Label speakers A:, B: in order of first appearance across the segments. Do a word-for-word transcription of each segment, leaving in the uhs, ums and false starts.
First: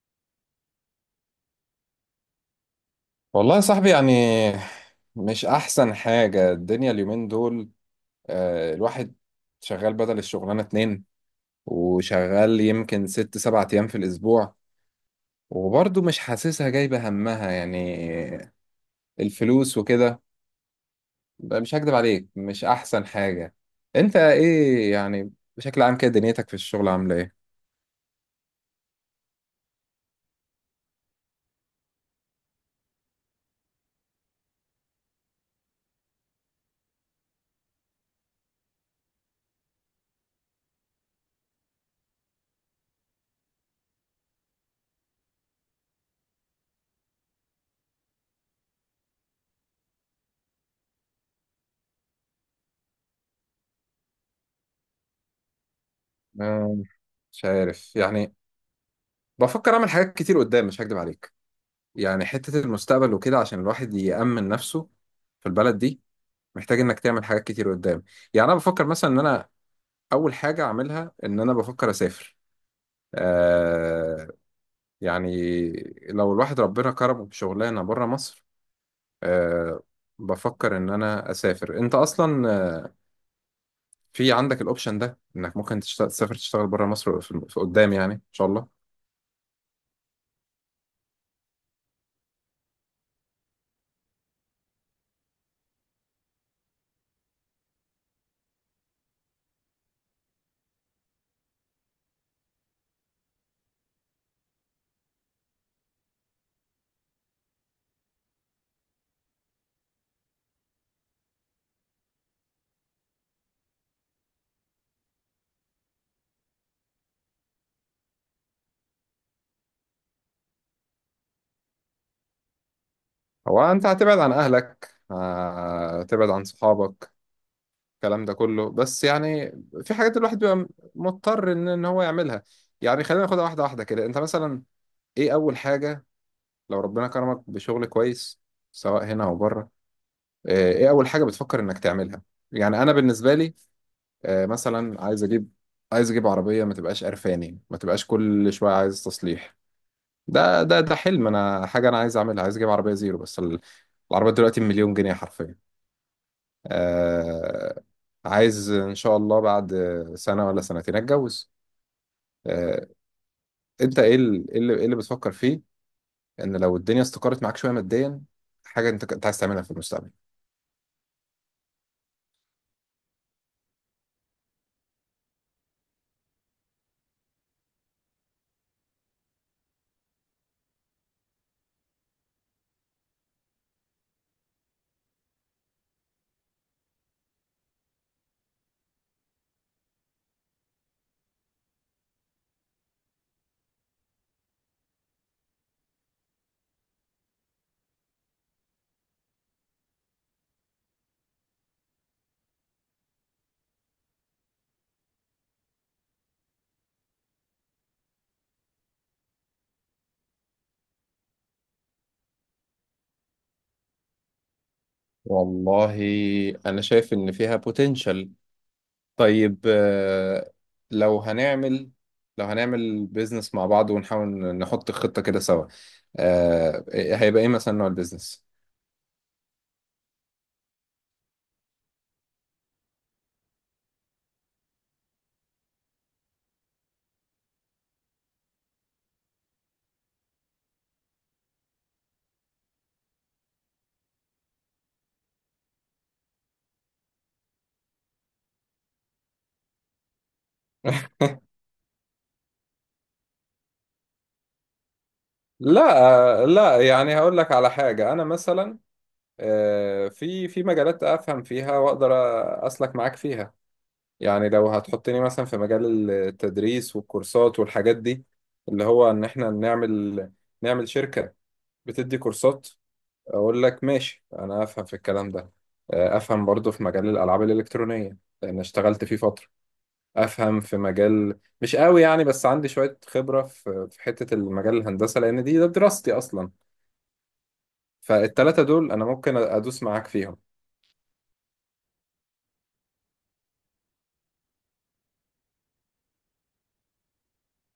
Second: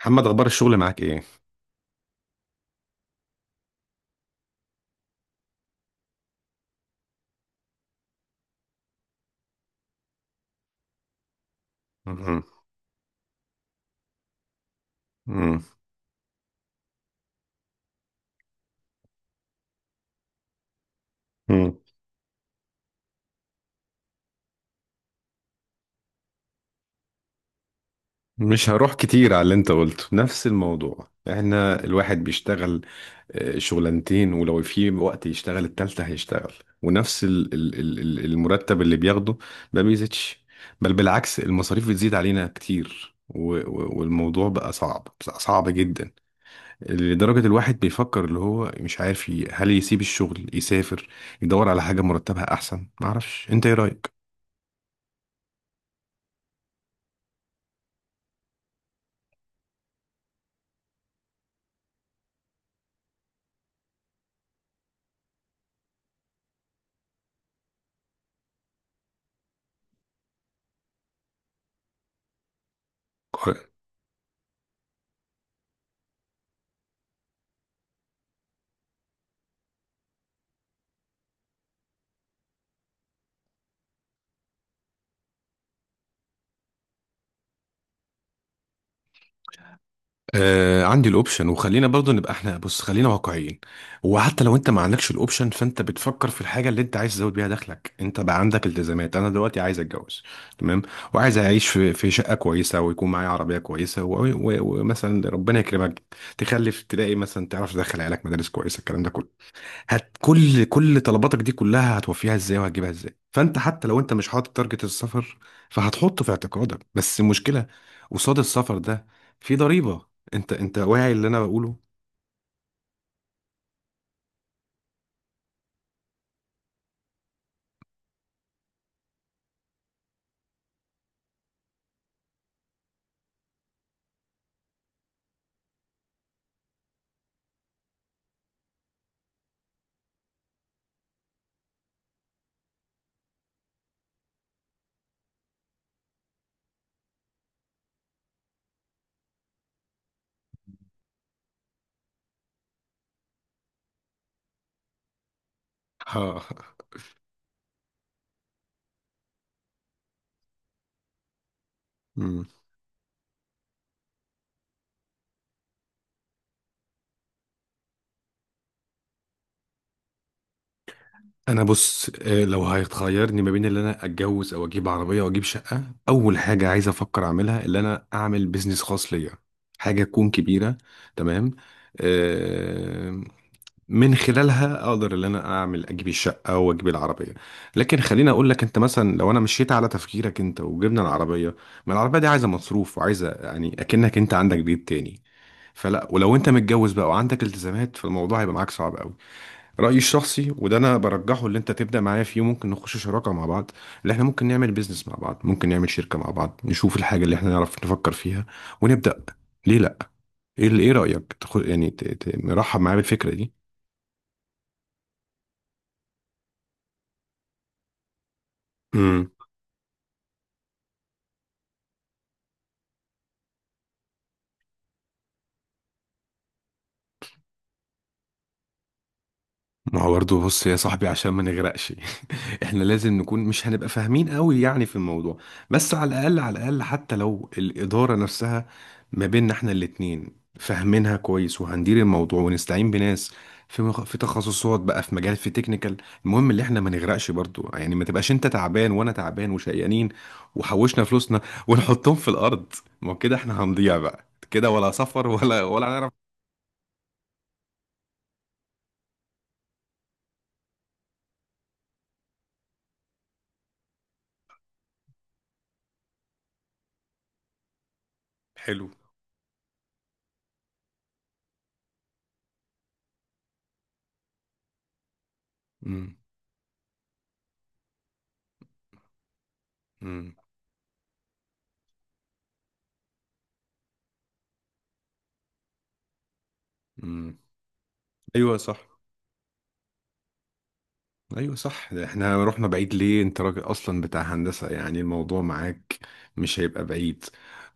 A: محمد، اخبار الشغل معاك ايه؟
B: والله يا صاحبي، يعني مش أحسن حاجة الدنيا اليومين دول. آه، الواحد شغال بدل الشغلانة اتنين،
A: مم.
B: وشغال يمكن ست سبع أيام في الأسبوع.
A: مم.
B: وبرضه مش حاسسها جايبة همها، يعني الفلوس وكده. مش
A: مم.
B: هكدب عليك، مش أحسن حاجة. أنت إيه يعني؟ بشكل عام كده دنيتك في الشغل عاملة إيه؟
A: مش هروح كتير على اللي انت قلته، نفس الموضوع. احنا الواحد بيشتغل آه، شغلانتين، ولو في وقت يشتغل التالتة هيشتغل. ونفس ال- ال- ال- ال- المرتب اللي بياخده ما بيزيدش، بل بالعكس المصاريف بتزيد علينا كتير، و- و- والموضوع بقى صعب، بقى صعب جدا، لدرجة الواحد بيفكر، اللي هو مش عارف، ي- هل يسيب الشغل، يسافر، يدور على حاجة مرتبها احسن. معرفش انت ايه رأيك.
B: آه، مش عارف يعني. بفكر أعمل حاجات كتير قدام، مش هكدب عليك. يعني حتة المستقبل وكده، عشان الواحد يأمن نفسه في البلد دي، محتاج انك تعمل حاجات كتير قدام. يعني انا بفكر مثلا ان انا اول حاجه اعملها ان انا بفكر اسافر. آه يعني لو الواحد ربنا كرمه بشغلانه بره مصر، آه بفكر ان انا اسافر. انت اصلا آه، في عندك الاوبشن ده، انك ممكن تشتغل، تسافر، تشتغل بره مصر في في قدام، يعني ان شاء الله.
A: آه، عندي الاوبشن، وخلينا برضو نبقى احنا، بص خلينا واقعيين. وحتى لو انت ما عندكش الاوبشن فانت بتفكر في الحاجه اللي انت عايز تزود بيها دخلك. انت بقى عندك التزامات، انا دلوقتي عايز اتجوز، تمام، وعايز اعيش في في شقه كويسه، ويكون معايا عربيه كويسه، و- و- ومثلا ربنا يكرمك تخلف، تلاقي مثلا تعرف تدخل عيالك مدارس كويسه، الكلام ده كله. هت كل كل طلباتك دي كلها هتوفيها ازاي وهتجيبها ازاي؟ فانت حتى لو انت مش حاطط تارجت السفر فهتحطه في اعتقادك. بس المشكله قصاد السفر ده في ضريبه. انت انت واعي اللي انا بقوله؟
B: هو انت هتبعد عن اهلك، آه، هتبعد عن صحابك، الكلام ده كله، بس يعني في حاجات الواحد بيبقى مضطر ان إن هو يعملها. يعني خلينا ناخدها واحده واحده كده. انت مثلا ايه اول حاجة لو ربنا كرمك بشغل كويس، سواء هنا او بره، آه، ايه اول حاجة بتفكر انك تعملها؟ يعني انا بالنسبة لي آه، مثلا عايز اجيب عايز اجيب عربية ما تبقاش قرفاني، ما تبقاش كل شوية عايز تصليح. ده ده ده حلم انا، حاجة انا عايز اعملها، عايز اجيب عربية زيرو. بس ال- العربية دلوقتي مليون جنيه حرفيا.
A: ها.
B: آه، عايز ان شاء الله بعد سنة ولا سنتين اتجوز.
A: مم.
B: آه، انت ايه ال- إيه اللي إيه اللي بتفكر فيه، ان لو الدنيا استقرت معاك شويه ماديا، حاجه انت كنت عايز تعملها في المستقبل؟
A: انا بص، آه، لو هيخيرني ما بين اللي انا اتجوز او اجيب عربيه واجيب شقه، اول حاجه عايز افكر اعملها اللي انا اعمل بيزنس خاص ليا، حاجه تكون كبيره، تمام، آه، من خلالها اقدر ان انا اعمل اجيب الشقه واجيب العربيه. لكن خليني اقول لك، انت مثلا لو انا مشيت على تفكيرك انت وجبنا العربيه، ما العربيه دي عايزه مصروف، وعايزه يعني اكنك انت عندك بيت تاني. فلا، ولو انت متجوز بقى وعندك التزامات فالموضوع هيبقى معاك صعب قوي. رايي الشخصي، وده انا برجحه، اللي انت تبدا معايا فيه، ممكن نخش شراكه مع بعض، اللي احنا ممكن نعمل بيزنس مع بعض، ممكن نعمل شركه مع بعض، نشوف الحاجه اللي احنا نعرف نفكر فيها، ونبدا. ليه لا؟ ايه، ايه رايك؟ تاخد يعني، ت- ت- مرحب معايا بالفكره دي؟
B: والله انا شايف ان فيها بوتنشال.
A: امم.
B: طيب، آه، لو هنعمل لو هنعمل بيزنس مع بعض ونحاول نحط خطه كده سوا، آه، هيبقى ايه مثلا نوع البيزنس؟
A: ما هو برضه، بص يا صاحبي، عشان ما نغرقش احنا لازم نكون، مش هنبقى فاهمين قوي يعني في الموضوع، بس على الاقل على الاقل، حتى لو الاداره نفسها ما بيننا احنا الاتنين فاهمينها كويس، وهندير الموضوع ونستعين بناس في مخ... في تخصصات بقى، في مجال، في تكنيكال. المهم اللي احنا ما نغرقش برضه يعني، ما تبقاش انت تعبان وانا تعبان وشقيانين وحوشنا فلوسنا ونحطهم في الارض. ما هو كده احنا هنضيع بقى، كده ولا سفر ولا ولا هنعرف.
B: لا، لا، يعني هقول لك على حاجه. انا مثلا آه، في في مجالات افهم فيها واقدر اسلك معاك فيها. يعني لو هتحطني مثلا في مجال التدريس والكورسات والحاجات دي، اللي
A: حلو.
B: هو ان احنا نعمل نعمل شركة بتدي كورسات، اقول لك ماشي، انا افهم في الكلام ده.
A: امم.
B: آه، افهم برضو في مجال الالعاب الالكترونية لان اشتغلت فيه فترة.
A: امم.
B: افهم في مجال مش قوي يعني، بس عندي شوية خبرة في في حتة المجال الهندسة لان دي ده دراستي اصلا.
A: امم. ايوه
B: فالتلاتة دول
A: صح،
B: انا ممكن ادوس معاك فيهم.
A: ايوه صح. ده احنا رحنا بعيد ليه؟ انت راجل اصلا بتاع هندسة، يعني الموضوع معاك مش هيبقى بعيد.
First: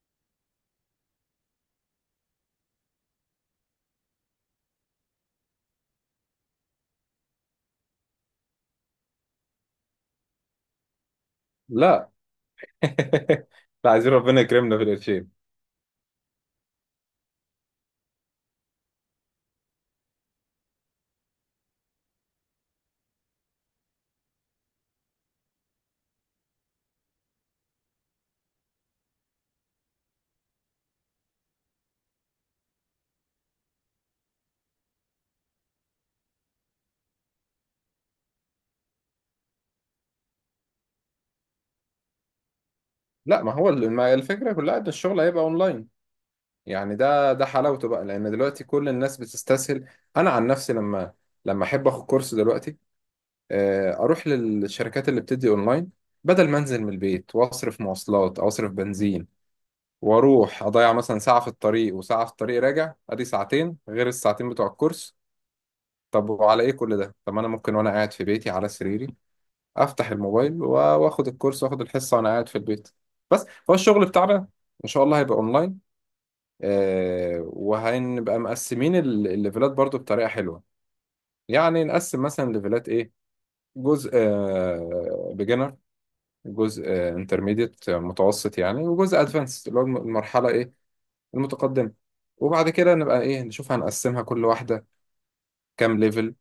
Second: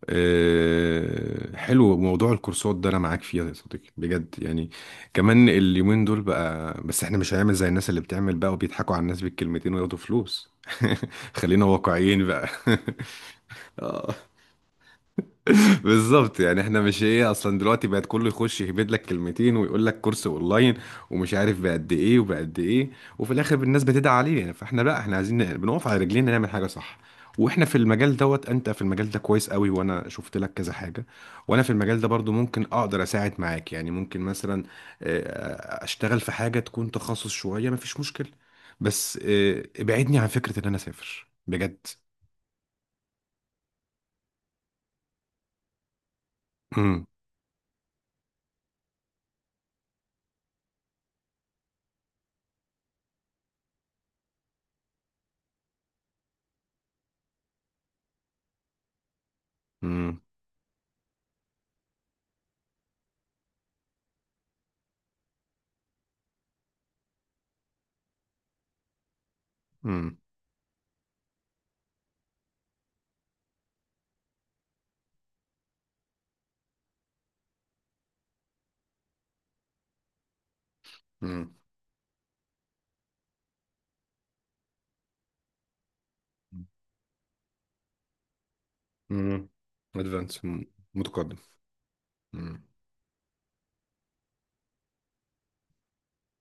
A: أه، حلو، موضوع الكورسات ده انا معاك فيه يا صديقي، بجد يعني، كمان اليومين دول بقى. بس احنا مش هنعمل زي الناس اللي بتعمل بقى وبيضحكوا على الناس بالكلمتين وياخدوا فلوس خلينا
B: لا،
A: واقعيين بقى
B: لا، عايزين
A: اه،
B: ربنا يكرمنا في القرشين.
A: بالظبط يعني. احنا مش ايه، اصلا دلوقتي بقت كله يخش يهبد لك كلمتين ويقول لك كورس اونلاين، ومش عارف بقد ايه وبقد ايه، وفي الاخر الناس بتدعي عليه يعني. فاحنا لا، احنا عايزين ن- بنقف على رجلينا نعمل حاجه صح. واحنا في المجال دوت، انت في المجال ده كويس قوي، وانا شفت لك كذا حاجه، وانا في المجال ده برضو ممكن اقدر اساعد معاك، يعني ممكن مثلا آه، اشتغل في حاجه تكون تخصص شويه، مفيش مشكله. بس آه، ابعدني عن فكره ان انا اسافر، بجد.
B: لا، ما هو ال- ما الفكرة كلها ان الشغل هيبقى اونلاين. يعني
A: امم.
B: ده ده حلاوته بقى، لان دلوقتي كل الناس بتستسهل. انا عن نفسي لما لما احب اخد كورس دلوقتي، آه، اروح للشركات اللي بتدي اونلاين، بدل ما انزل من البيت واصرف مواصلات او اصرف بنزين،
A: امم.
B: واروح اضيع مثلا ساعة في الطريق وساعة في الطريق راجع، ادي ساعتين غير الساعتين بتوع الكورس. طب وعلى ايه كل ده؟ طب ما انا ممكن وانا قاعد في بيتي على سريري افتح
A: امم.
B: الموبايل و- واخد الكورس، واخد الحصة وانا قاعد في البيت. بس هو الشغل بتاعنا ان شاء الله هيبقى اونلاين، آه، وهنبقى مقسمين ال- الليفلات برضو بطريقة حلوة.
A: امم.
B: يعني نقسم مثلا ليفلات ايه؟ جزء بيجنر، جزء انترميديت متوسط يعني، وجزء
A: امم.
B: ادفانس اللي هو الم-
A: ادفانس،
B: المرحلة ايه؟
A: متقدم.
B: المتقدمة.
A: امم.
B: وبعد كده نبقى ايه، نشوف هنقسمها كل واحدة كام ليفل.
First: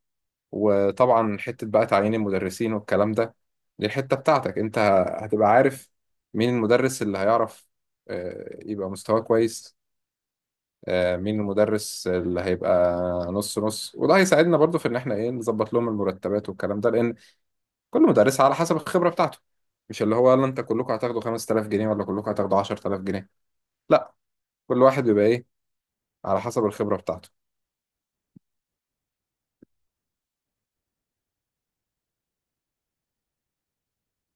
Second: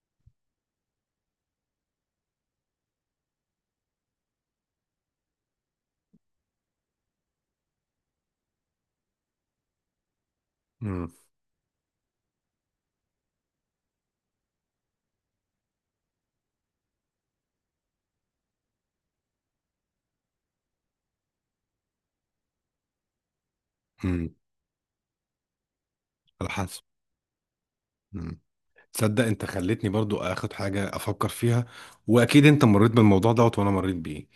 B: وطبعا حتة بقى تعيين المدرسين والكلام ده، دي الحتة بتاعتك انت. هتبقى عارف مين المدرس اللي هيعرف آه، يبقى مستواه كويس،
A: امم.
B: آه، مين المدرس اللي هيبقى نص نص. وده هيساعدنا برضو في ان احنا ايه نظبط لهم المرتبات والكلام ده، لان كل مدرس على حسب الخبرة بتاعته. مش اللي هو يلا انت كلكم هتاخدوا خمستلاف جنيه، ولا كلكم هتاخدوا عشرتلاف جنيه. لا،
A: امم.
B: كل واحد بيبقى ايه على
A: على
B: حسب
A: حسب.
B: الخبرة بتاعته.
A: امم. تصدق انت خلتني برضو اخد حاجه افكر فيها، واكيد انت مريت بالموضوع دوت وانا مريت بيه.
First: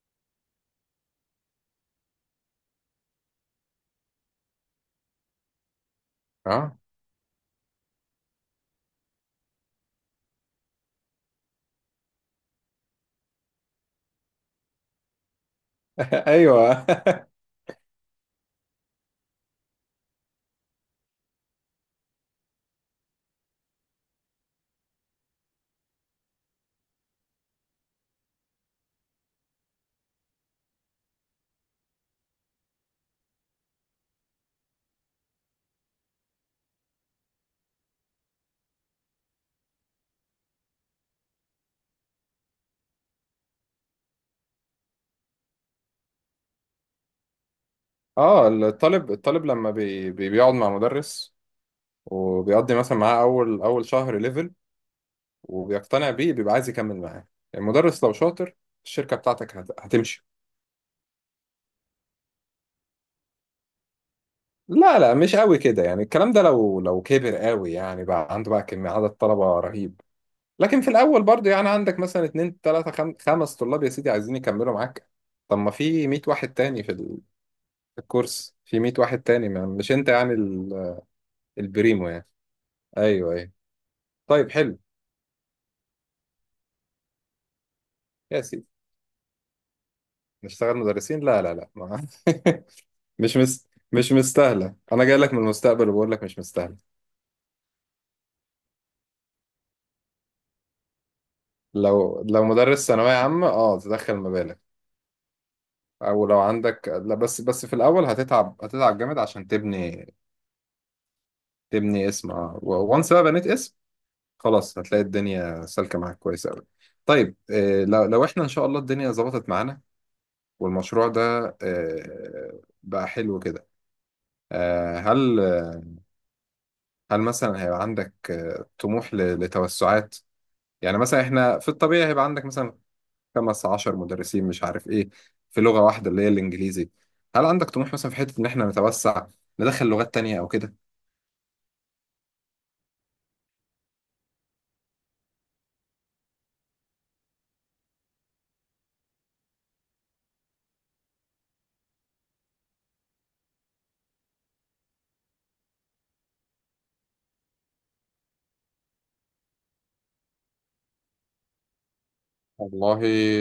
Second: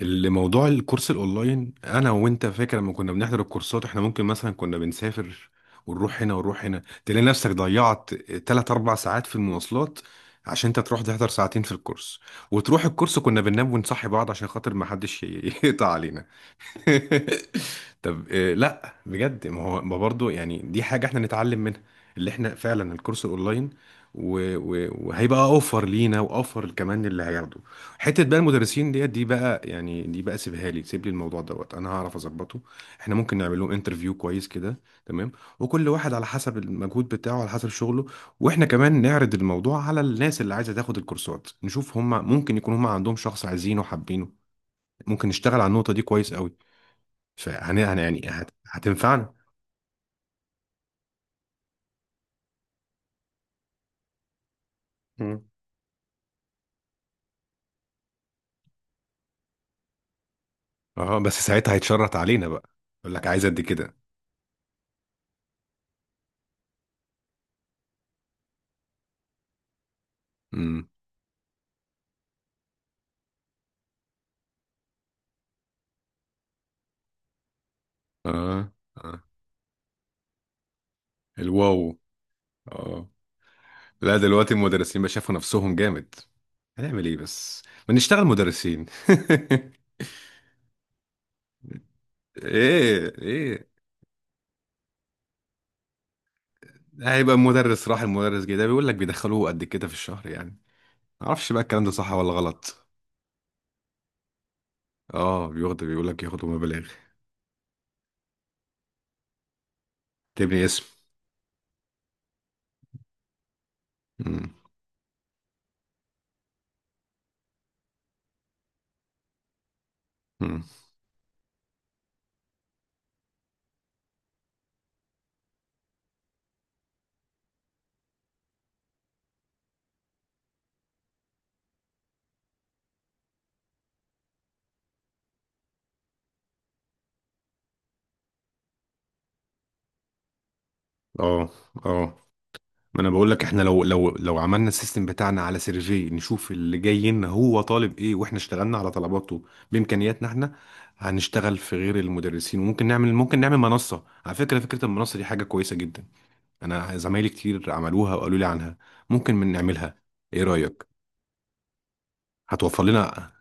A: اللي موضوع الكورس الاونلاين، انا وانت فاكر لما كنا بنحضر الكورسات، احنا ممكن مثلا كنا بنسافر ونروح هنا ونروح
B: اه،
A: هنا، تلاقي نفسك ضيعت تلاتة 4 ساعات في المواصلات عشان انت تروح تحضر ساعتين في الكورس. وتروح الكورس كنا بننام ونصحي بعض عشان خاطر ما حدش ي- يقطع علينا
B: ايوه،
A: طب آه، لا بجد، ما هو ما برضه يعني دي حاجة احنا نتعلم منها، اللي احنا فعلا الكورس اونلاين، و- و- وهيبقى اوفر لينا، واوفر كمان اللي هياخده. حتة بقى المدرسين ديت، دي بقى يعني دي بقى سيبها لي، سيب لي الموضوع دوت انا هعرف اظبطه. احنا ممكن نعمل لهم انترفيو كويس كده، تمام، وكل واحد على حسب المجهود بتاعه، على حسب شغله. واحنا كمان نعرض الموضوع على الناس اللي عايزة تاخد الكورسات، نشوف هم ممكن يكون هم عندهم شخص عايزينه وحابينه. ممكن نشتغل على النقطة دي كويس قوي، فهن يعني يعني
B: اه،
A: هت...
B: الطالب
A: هتنفعنا.
B: الطالب لما بي بي- بيقعد مع مدرس، وبيقضي مثلا معاه اول اول شهر ليفل،
A: مم.
B: وبيقتنع بيه، بيبقى عايز يكمل معاه. المدرس لو شاطر، الشركة بتاعتك هت- هتمشي.
A: اه بس ساعتها هيتشرط علينا بقى، يقول لك عايز قد كده.
B: لا، لا، مش قوي كده يعني الكلام ده، لو لو كبر قوي يعني، بقى عنده بقى كمية عدد طلبة رهيب. لكن
A: امم.
B: في الأول برضو يعني عندك مثلا اتنين تلاتة خم... خمس طلاب يا سيدي عايزين يكملوا معاك. طب ما في مية واحد تاني في ال- في الكورس،
A: اه.
B: في مية
A: اه.
B: واحد تاني ما مش أنت يعني ال...
A: الواو.
B: البريمو يعني.
A: اه.
B: أيوه، أيوه.
A: لا
B: طيب،
A: دلوقتي
B: حلو.
A: المدرسين بقى شافوا نفسهم جامد. هنعمل ايه بس؟ ما نشتغل
B: يا سيدي
A: مدرسين
B: نشتغل مدرسين، لا، لا، لا، ما...
A: ايه،
B: مش مس...
A: ايه؟
B: مش مستاهلة. أنا جاي لك من المستقبل وبقول لك مش مستاهلة.
A: هيبقى مدرس راح المدرس جه، ده بيقول لك بيدخلوه قد كده في الشهر يعني، ما اعرفش بقى الكلام ده صح
B: لو
A: ولا
B: لو
A: غلط.
B: مدرس ثانوية عامة، أه تدخل مبالغ.
A: اه بياخدوا، بيقول لك
B: او لو
A: ياخدوا مبالغ.
B: عندك، لا، بس بس في الاول هتتعب، هتتعب جامد عشان تبني.
A: تبني اسم.
B: تبني اسم. اه، وانس بقى بنيت اسم،
A: امم.
B: خلاص هتلاقي الدنيا سالكه معاك كويس قوي. طيب، آه، لو لو احنا ان شاء الله الدنيا ظبطت معانا،
A: امم.
B: والمشروع ده آه، بقى حلو كده، آه، هل هل مثلا هيبقى عندك آه، طموح ل- لتوسعات؟ يعني مثلا احنا في الطبيعي هيبقى عندك مثلا خمس عشر مدرسين، مش عارف ايه، في لغة واحدة اللي هي الانجليزي. هل عندك طموح مثلا في حتة ان احنا نتوسع ندخل لغات تانية او كده؟
A: اه. اه. ما انا بقول لك احنا، لو لو لو عملنا السيستم بتاعنا على سيرفي، نشوف اللي جاي لنا هو طالب ايه، واحنا اشتغلنا على طلباته بامكانياتنا احنا. هنشتغل في غير المدرسين، وممكن نعمل، ممكن نعمل منصة. على فكرة، فكرة المنصة دي حاجة كويسة جدا، انا زمايلي كتير عملوها وقالوا لي عنها. ممكن من نعملها. ايه رأيك؟ هتوفر
B: والله،
A: لنا.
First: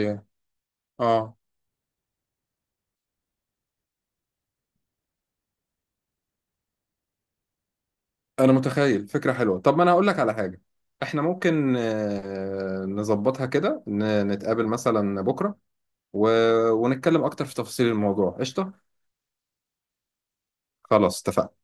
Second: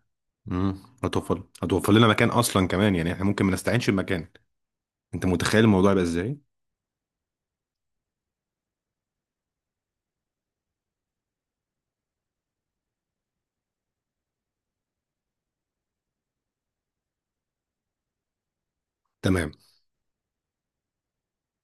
A: امم.
B: اه
A: هتوفر، هتوفر لنا مكان اصلا كمان، يعني احنا ممكن ما نستعينش بمكان. انت متخيل الموضوع يبقى ازاي؟
B: انا متخيل فكرة حلوة. طب ما انا هقول لك على حاجة. احنا ممكن آه، نظبطها كده، ن- نتقابل مثلا بكرة و... ونتكلم اكتر في تفاصيل الموضوع. قشطة،
A: تمام.
B: خلاص اتفقنا.